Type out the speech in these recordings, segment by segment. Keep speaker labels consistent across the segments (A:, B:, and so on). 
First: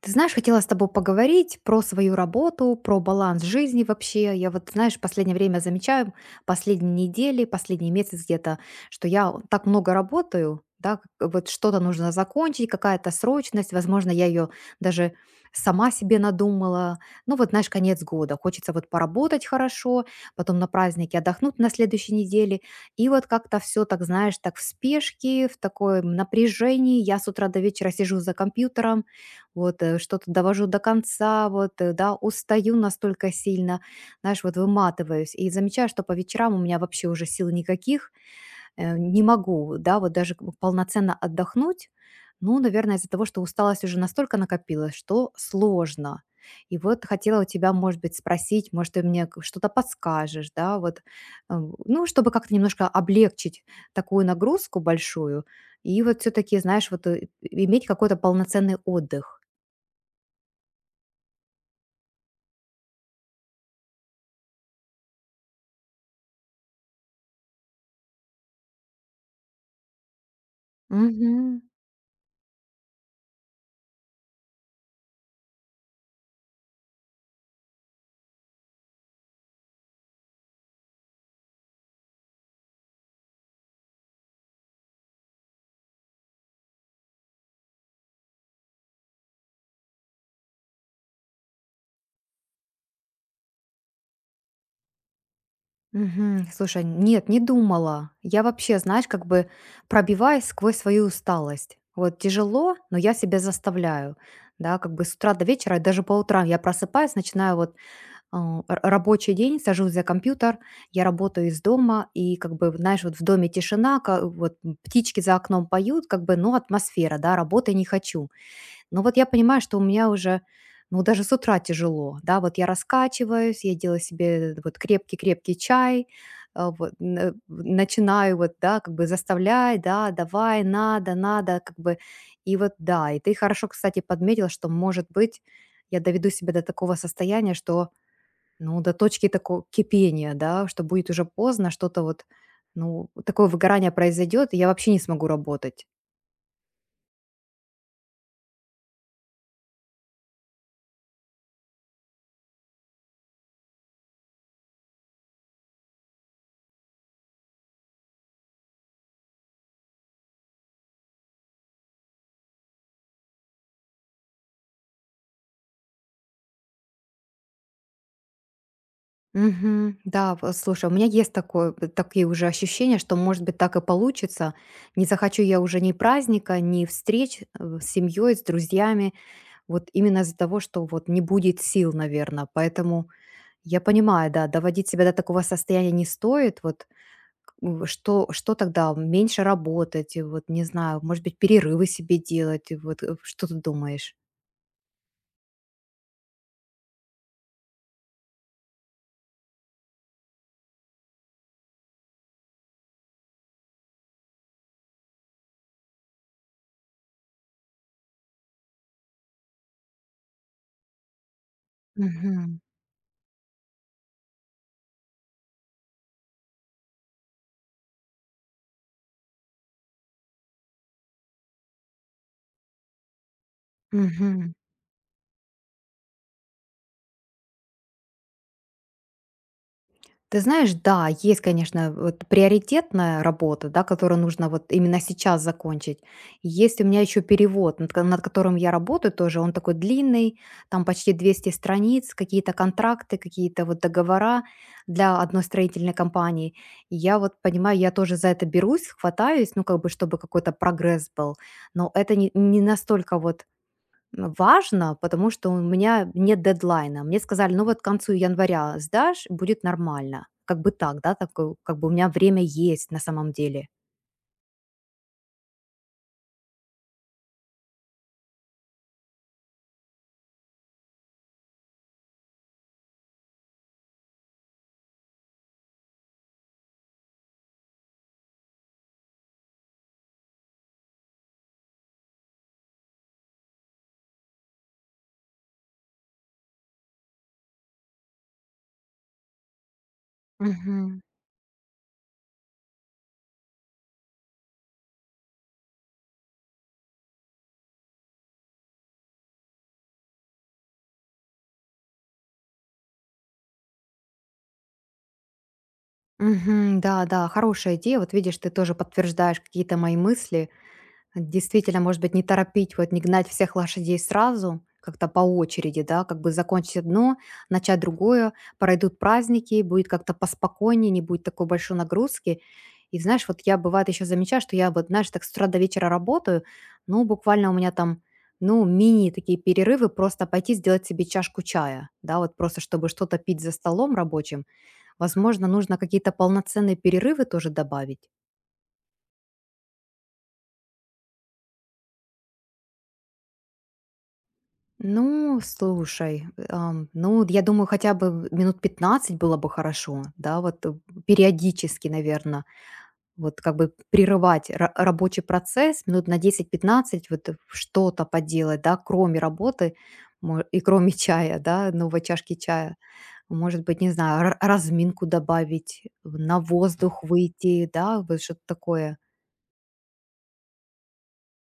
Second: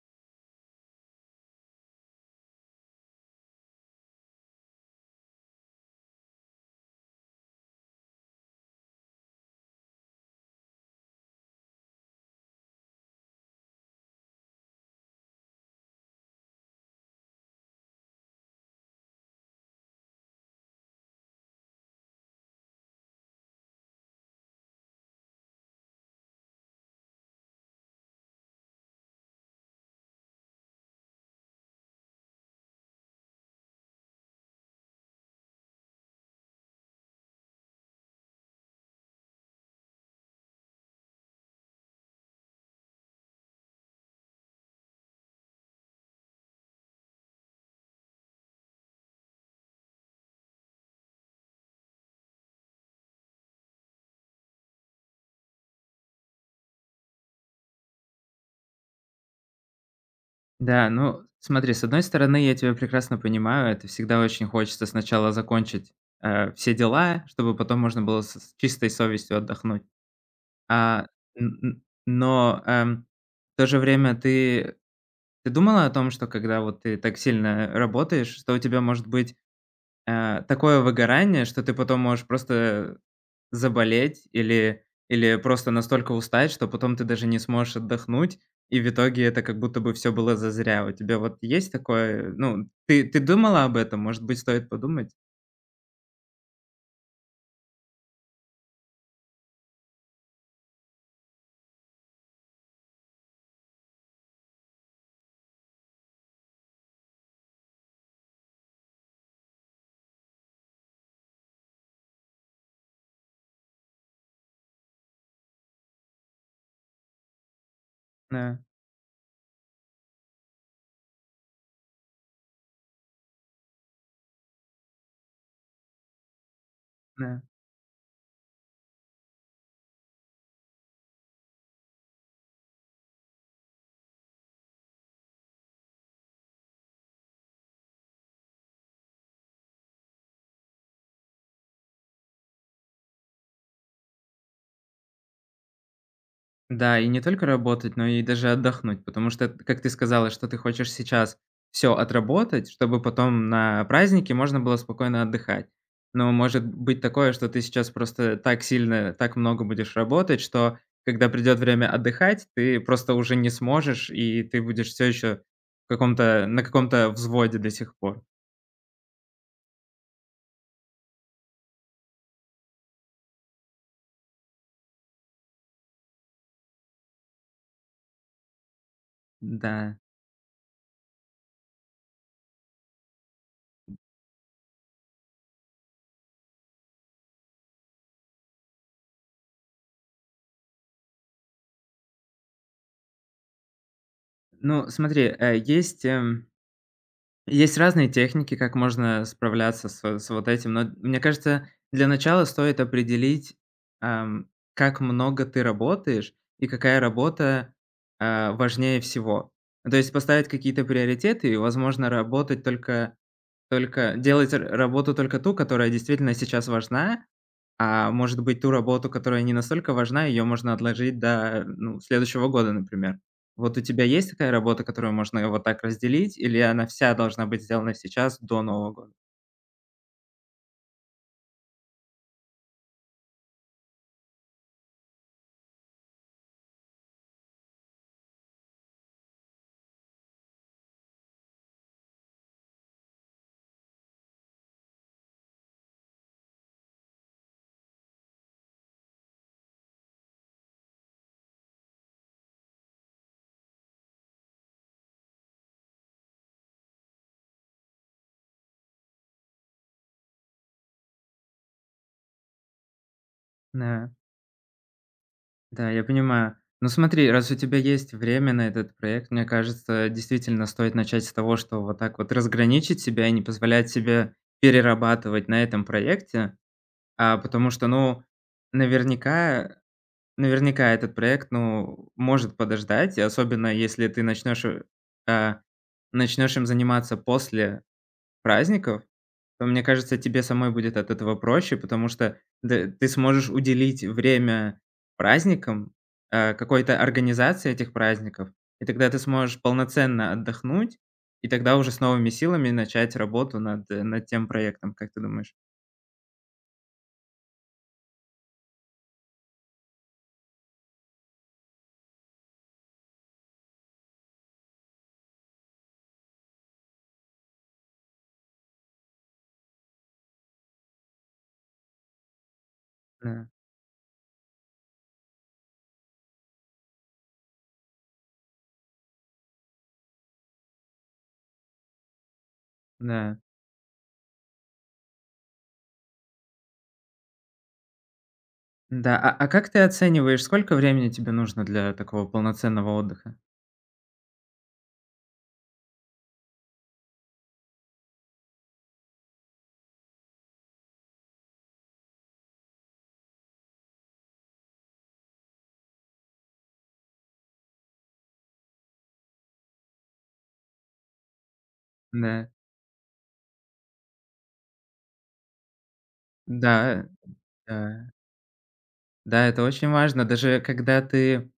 A: Ты знаешь, хотела с тобой поговорить про свою работу, про баланс жизни вообще. Я вот, знаешь, в последнее время замечаю, последние недели, последний месяц где-то, что я так много работаю, да, как вот что-то нужно закончить, какая-то срочность, возможно, я ее даже сама себе надумала. Ну вот, знаешь, конец года, хочется вот поработать хорошо, потом на празднике отдохнуть на следующей неделе, и вот как-то все так, знаешь, так в спешке, в таком напряжении. Я с утра до вечера сижу за компьютером, вот, что-то довожу до конца, вот, да, устаю настолько сильно, знаешь, вот выматываюсь. И замечаю, что по вечерам у меня вообще уже сил никаких, не могу, да, вот даже как бы полноценно отдохнуть. Ну, наверное, из-за того, что усталость уже настолько накопилась, что сложно. И вот хотела у тебя, может быть, спросить, может, ты мне что-то подскажешь, да, вот, э, ну, чтобы как-то немножко облегчить такую нагрузку большую, и вот все-таки, знаешь, вот иметь какой-то полноценный отдых.
B: Да, ну, смотри, с одной стороны, я тебя прекрасно понимаю, это всегда очень хочется сначала закончить, все дела, чтобы потом можно было с чистой совестью отдохнуть. А, н
A: Мгм.
B: н но, эм, в то же время ты думала о том, что когда вот ты так сильно работаешь, что у тебя может быть такое выгорание, что ты потом можешь просто заболеть или просто настолько устать, что потом ты даже не сможешь отдохнуть, и в итоге это как будто бы все было зазря. У тебя вот есть такое? Ну, ты думала об этом? Может быть, стоит подумать?
A: Мгм. Слушай, нет, не думала. Я вообще, знаешь, как бы пробиваюсь сквозь свою усталость. Вот тяжело, но я себя заставляю. Да, как бы с утра до вечера, и даже по утрам я просыпаюсь, начинаю вот рабочий день, сажусь за компьютер, я работаю из дома, и как бы, знаешь, вот в доме тишина, вот птички за окном поют, как бы, ну, атмосфера, да, работы не хочу.
B: Да,
A: Но вот я понимаю, что у меня уже, ну, даже с утра тяжело, да, вот я раскачиваюсь, я делаю себе вот крепкий-крепкий чай, вот,
B: да.
A: начинаю вот, да, как бы заставляй, да, давай, надо, надо, как бы, и вот, да, и ты хорошо, кстати, подметила, что, может быть, я доведу себя до такого состояния, что, ну, до точки такого кипения, да, что будет уже поздно, что-то вот, ну, такое выгорание произойдет, и я вообще не смогу работать.
B: Да, и не только работать, но и даже отдохнуть, потому что, как ты сказала, что ты хочешь сейчас все отработать, чтобы потом на празднике можно было спокойно отдыхать. Но может быть такое, что ты сейчас просто так сильно, так много будешь работать, что когда придет время отдыхать, ты просто уже не сможешь, и ты будешь все еще в каком-то на каком-то взводе до сих пор.
A: Мгм. Да, вот слушай, у меня есть такое, такие уже ощущения, что, может быть, так и получится. Не захочу я уже ни праздника, ни встреч с семьей, с друзьями, вот
B: Да.
A: именно из-за того, что вот не будет сил, наверное. Поэтому я понимаю, да, доводить себя до такого состояния не стоит. Вот что тогда? Меньше работать, и вот не знаю, может быть, перерывы себе делать. И вот, что ты думаешь?
B: Ну, смотри, есть, есть разные техники, как можно справляться с вот этим, но мне кажется, для начала стоит определить, ам, как много ты работаешь и какая работа, важнее всего. То есть поставить какие-то приоритеты и, возможно,
A: Мгм.
B: работать только делать р работу только ту, которая действительно сейчас важна, а может быть, ту работу, которая не настолько важна, ее можно отложить до, ну, следующего года, например. Вот у тебя есть такая
A: Мгм.
B: работа, которую можно вот так разделить, или она вся должна быть сделана сейчас, до Нового года?
A: Ты знаешь, да, есть, конечно, вот приоритетная работа, да, которую нужно вот именно сейчас закончить. И есть у меня еще перевод, над, над которым я работаю тоже. Он такой длинный, там почти 200 страниц, какие-то контракты, какие-то вот договора для одной строительной компании. И я вот понимаю, я тоже за это берусь, хватаюсь, ну, как бы, чтобы какой-то прогресс был. Но это не, не настолько вот важно, потому что у меня нет дедлайна. Мне сказали: «Ну вот к концу января сдашь, будет нормально». Как бы так, да, такой, как бы у меня время есть на самом деле.
B: Да, да, я понимаю. Ну смотри, раз у тебя есть время на этот проект, мне кажется, действительно стоит начать с того, что вот так вот разграничить себя и не позволять себе перерабатывать на этом проекте. Потому что, ну, наверняка Наверняка этот проект, ну, может подождать, и особенно если ты начнешь, а, начнешь им заниматься после праздников, то, мне кажется, тебе самой будет
A: Мгм.
B: от этого проще, потому что д ты сможешь уделить время праздникам, какой-то организации этих праздников, и тогда ты сможешь полноценно отдохнуть, и тогда уже с новыми силами начать работу над над тем проектом, как ты думаешь?
A: Мгм. Да, да, хорошая идея. Вот видишь, ты тоже подтверждаешь какие-то мои мысли. Действительно, может быть, не торопить, вот не гнать всех лошадей сразу, как-то по очереди, да, как бы закончить одно, начать другое, пройдут праздники, будет как-то поспокойнее, не будет такой большой нагрузки. И знаешь, вот
B: Да,
A: я бывает еще замечаю, что я вот, знаешь, так с утра до вечера работаю, ну, буквально у меня там, ну, мини такие перерывы, просто пойти сделать себе чашку чая, да, вот просто чтобы что-то
B: да.
A: пить за столом рабочим. Возможно, нужно какие-то полноценные перерывы тоже добавить.
B: Да, а как ты оцениваешь, сколько времени тебе нужно для такого полноценного отдыха?
A: Ну, слушай, ну, вот я думаю, хотя бы 15 минут было бы хорошо, да, вот периодически, наверное, вот как бы прерывать рабочий процесс минут на 10-15, вот что-то поделать, да, кроме работы и кроме чая, да, новой чашки
B: Да,
A: чая. Может быть, не знаю, разминку добавить, на воздух
B: да,
A: выйти, да,
B: да.
A: вот что-то такое.
B: Да, это очень важно. Даже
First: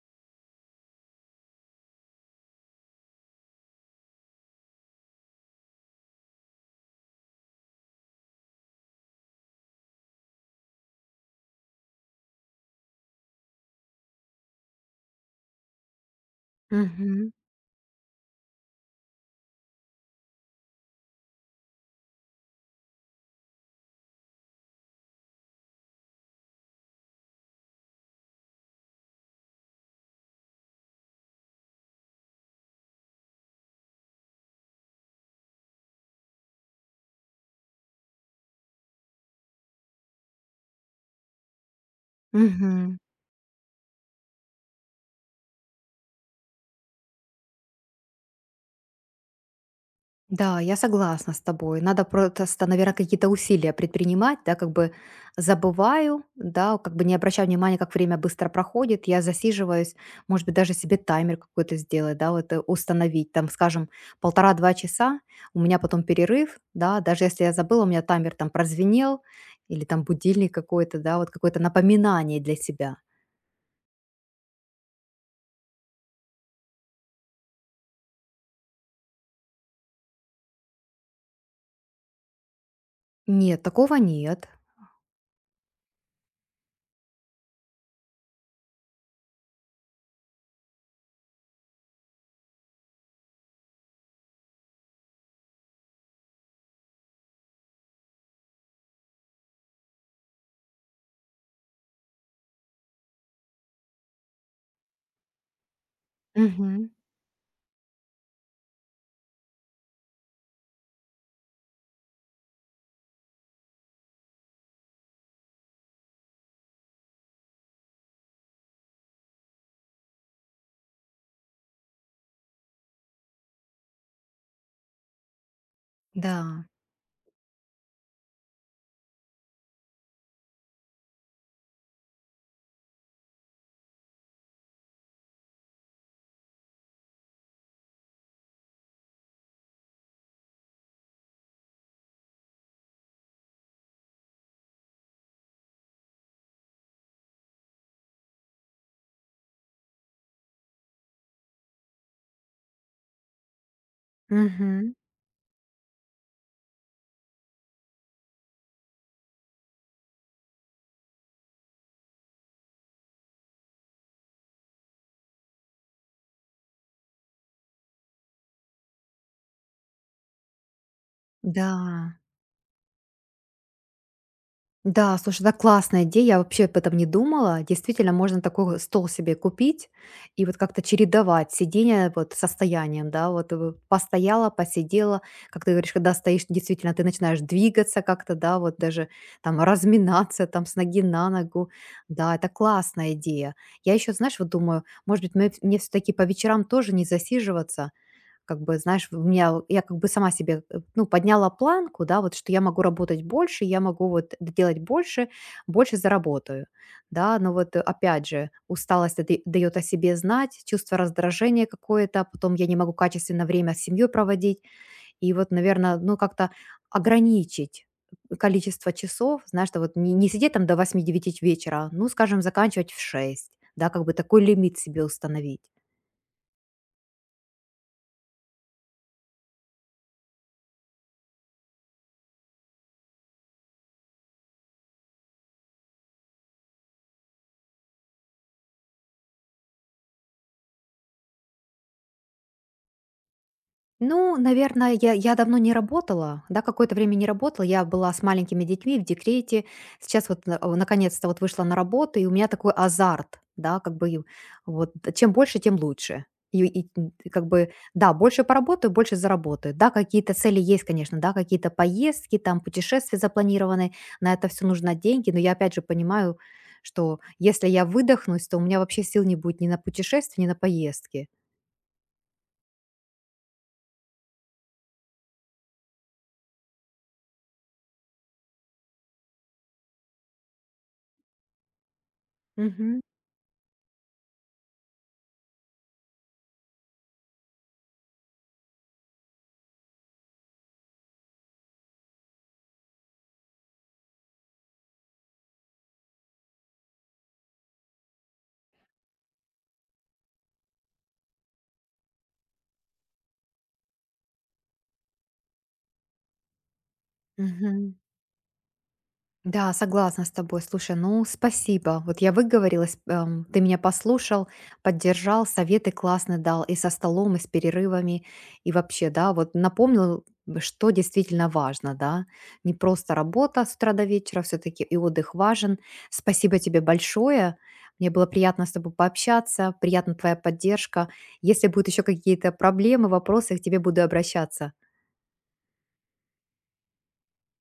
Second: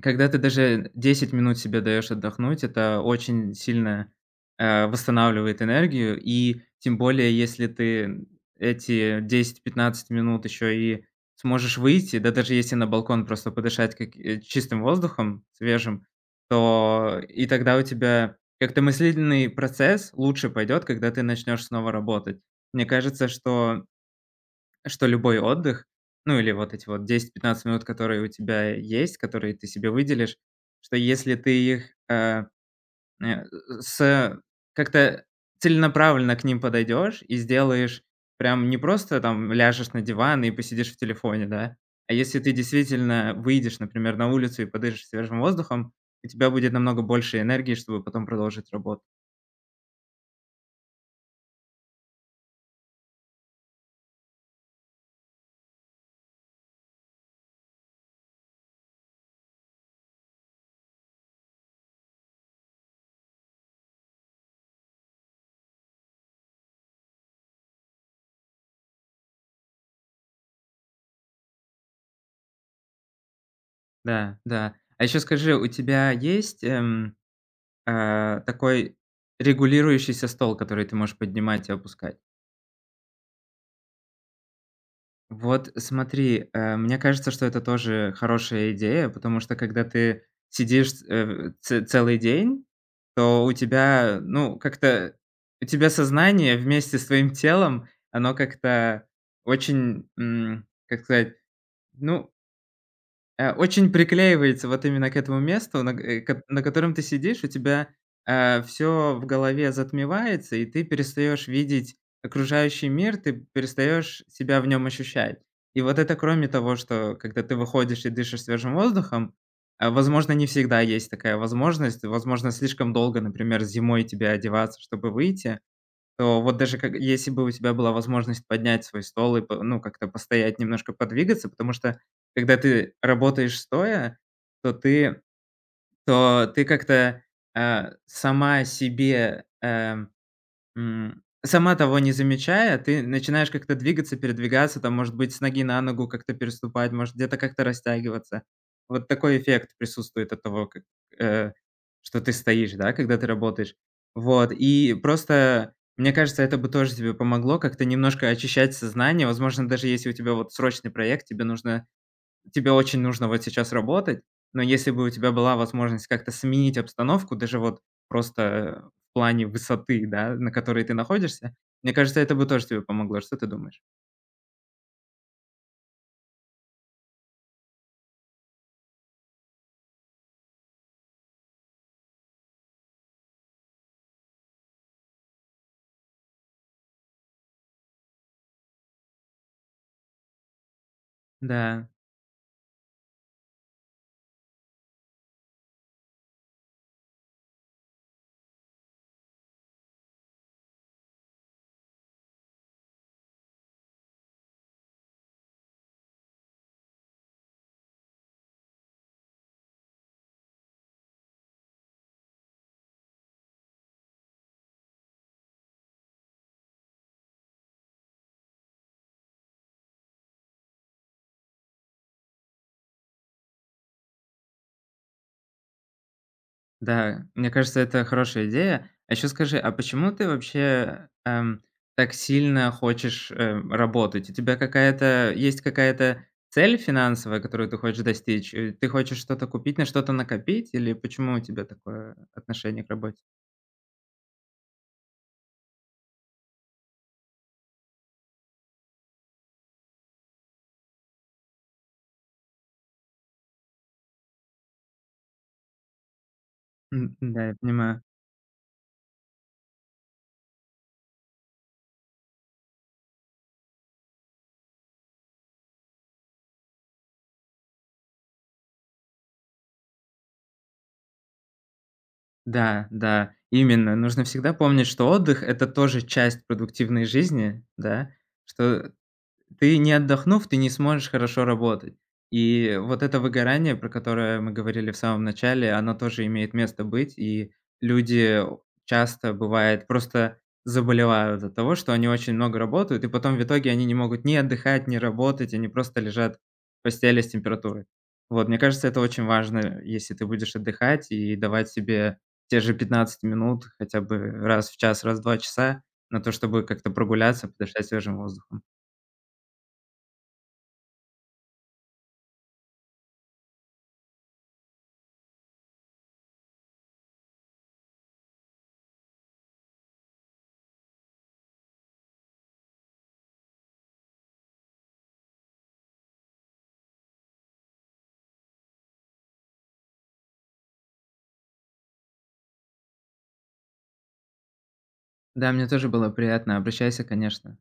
B: когда ты даже 10 минут себе даешь отдохнуть, это очень сильно, восстанавливает энергию. И тем более, если ты эти десять-пятнадцать минут еще и сможешь выйти, да даже если на балкон просто подышать как чистым воздухом, свежим, то и тогда у тебя как-то мыслительный процесс лучше пойдет, когда ты начнешь снова работать. Мне кажется, что что любой отдых, ну, или вот эти вот 10-15 минут, которые у тебя есть, которые ты себе выделишь, что если ты их, э, э, с как-то целенаправленно к ним подойдешь и сделаешь прям не просто там ляжешь на диван и посидишь в телефоне, да, а если ты
A: Угу.
B: действительно выйдешь, например, на улицу и подышишь свежим воздухом, у тебя будет намного больше энергии, чтобы потом продолжить работу.
A: Да, я согласна с тобой. Надо просто, наверное, какие-то усилия предпринимать, да, как бы забываю, да, как бы не обращаю внимания, как время быстро проходит, я засиживаюсь, может быть, даже себе таймер какой-то сделать, да, вот установить, там, скажем, полтора-два часа, у меня потом перерыв, да, даже если я забыла, у меня таймер там прозвенел, или там будильник какой-то, да, вот какое-то напоминание для себя.
B: Да, да. А еще скажи, у тебя есть, такой регулирующийся стол, который ты можешь поднимать и опускать.
A: Нет, такого нет.
B: Вот смотри, мне кажется, что это тоже хорошая идея, потому что когда ты сидишь, э, ц целый день, то у тебя, ну, как-то у тебя сознание вместе с твоим телом, оно как-то очень, как сказать, ну, очень приклеивается вот именно к этому месту, на э, ко на
A: Мгм.
B: котором ты сидишь, у тебя, все в голове затмевается, и ты перестаешь видеть окружающий мир, ты перестаешь себя в нем ощущать. И вот это кроме того, что когда ты выходишь и дышишь свежим воздухом, возможно, не всегда есть такая возможность. Возможно, слишком долго, например, зимой тебе одеваться, чтобы выйти. То вот
A: Да.
B: даже как если бы у тебя была возможность поднять свой стол и по ну, как-то постоять, немножко подвигаться, потому что когда ты работаешь стоя, то ты то ты как-то, э, сама себе, э М, сама того не замечая, ты начинаешь как-то двигаться, передвигаться, там, может быть, с ноги на ногу как-то переступать, может, где-то как-то растягиваться. Вот такой эффект присутствует от того, как, э, что ты стоишь, да, когда ты работаешь. Вот,
A: Мгм.
B: и просто, мне кажется, это бы тоже тебе помогло как-то немножко очищать сознание. Возможно, даже если у тебя вот срочный проект, тебе очень нужно вот сейчас работать, но если бы у тебя была возможность как-то сменить обстановку, даже вот просто в плане высоты, да, на которой ты находишься,
A: Да.
B: мне кажется, это бы тоже тебе помогло. Что ты думаешь?
A: Да, слушай, это классная идея, я вообще об этом не думала. Действительно, можно такой стол себе купить и вот как-то чередовать сидение вот с состоянием, да, вот постояла, посидела, как ты говоришь, когда стоишь, действительно, ты начинаешь двигаться как-то, да, вот даже там разминаться там с ноги на ногу,
B: Да,
A: да, это классная идея. Я еще, знаешь, вот думаю, может быть, мне, все-таки по вечерам тоже не засиживаться, как бы, знаешь, у меня я как бы сама себе, ну, подняла планку, да, вот что я могу работать больше, я могу вот делать больше, больше заработаю, да. Но вот, опять же, усталость дает о себе знать, чувство раздражения какое-то, а потом я не могу качественно время с семьей проводить, и вот, наверное, ну, как-то ограничить количество часов, знаешь, что вот не, не сидеть там до 8-9 вечера, а, ну, скажем, заканчивать в 6, да, как бы такой лимит себе установить.
B: да, мне кажется, это хорошая идея. А еще скажи, а почему ты вообще, так сильно хочешь, работать? У тебя какая-то есть какая-то цель финансовая, которую ты хочешь достичь? Ты хочешь что-то купить, на что-то накопить или почему у тебя такое отношение к работе?
A: Ну, наверное, я давно не работала, да, какое-то время не работала, я была с маленькими детьми в декрете, сейчас вот наконец-то вот вышла на работу, и у меня такой азарт, да, как бы и вот чем больше, тем лучше. И, и, м,
B: М,
A: и как
B: да, я
A: бы,
B: понимаю.
A: да, больше поработаю, больше заработаю. Да, какие-то цели есть, конечно, да, какие-то поездки, там, путешествия запланированы, на это все нужно деньги, но я опять же понимаю, что если я выдохнусь, то у меня вообще сил не будет ни на путешествия, ни на поездки.
B: Да, да, именно. Нужно всегда помнить, что отдых — это тоже часть продуктивной жизни, да. Что, ты не отдохнув, ты не сможешь хорошо работать. И
A: Мгм.
B: вот это выгорание, про которое мы говорили в самом начале, оно тоже имеет место быть, и люди часто, бывает, просто заболевают от того, что они очень много работают, и потом в итоге они не могут ни отдыхать, ни работать, они просто лежат в постели с температурой. Вот, мне кажется, это очень важно, если ты будешь отдыхать и давать себе те же 15 минут хотя бы раз в час, раз в 2 часа на то, чтобы как-то прогуляться, подышать
A: Мгм.
B: свежим воздухом.
A: Да, согласна с тобой. Слушай, ну спасибо. Вот я выговорилась, ты меня послушал, поддержал, советы классные дал и со столом, и с перерывами, и вообще, да, вот напомнил, что действительно важно, да. Не просто работа с утра до вечера, все-таки и отдых важен. Спасибо тебе большое. Мне было приятно с тобой пообщаться, приятна твоя поддержка. Если будут еще какие-то проблемы, вопросы, к тебе буду обращаться.
B: Да, мне тоже было приятно. Обращайся, конечно.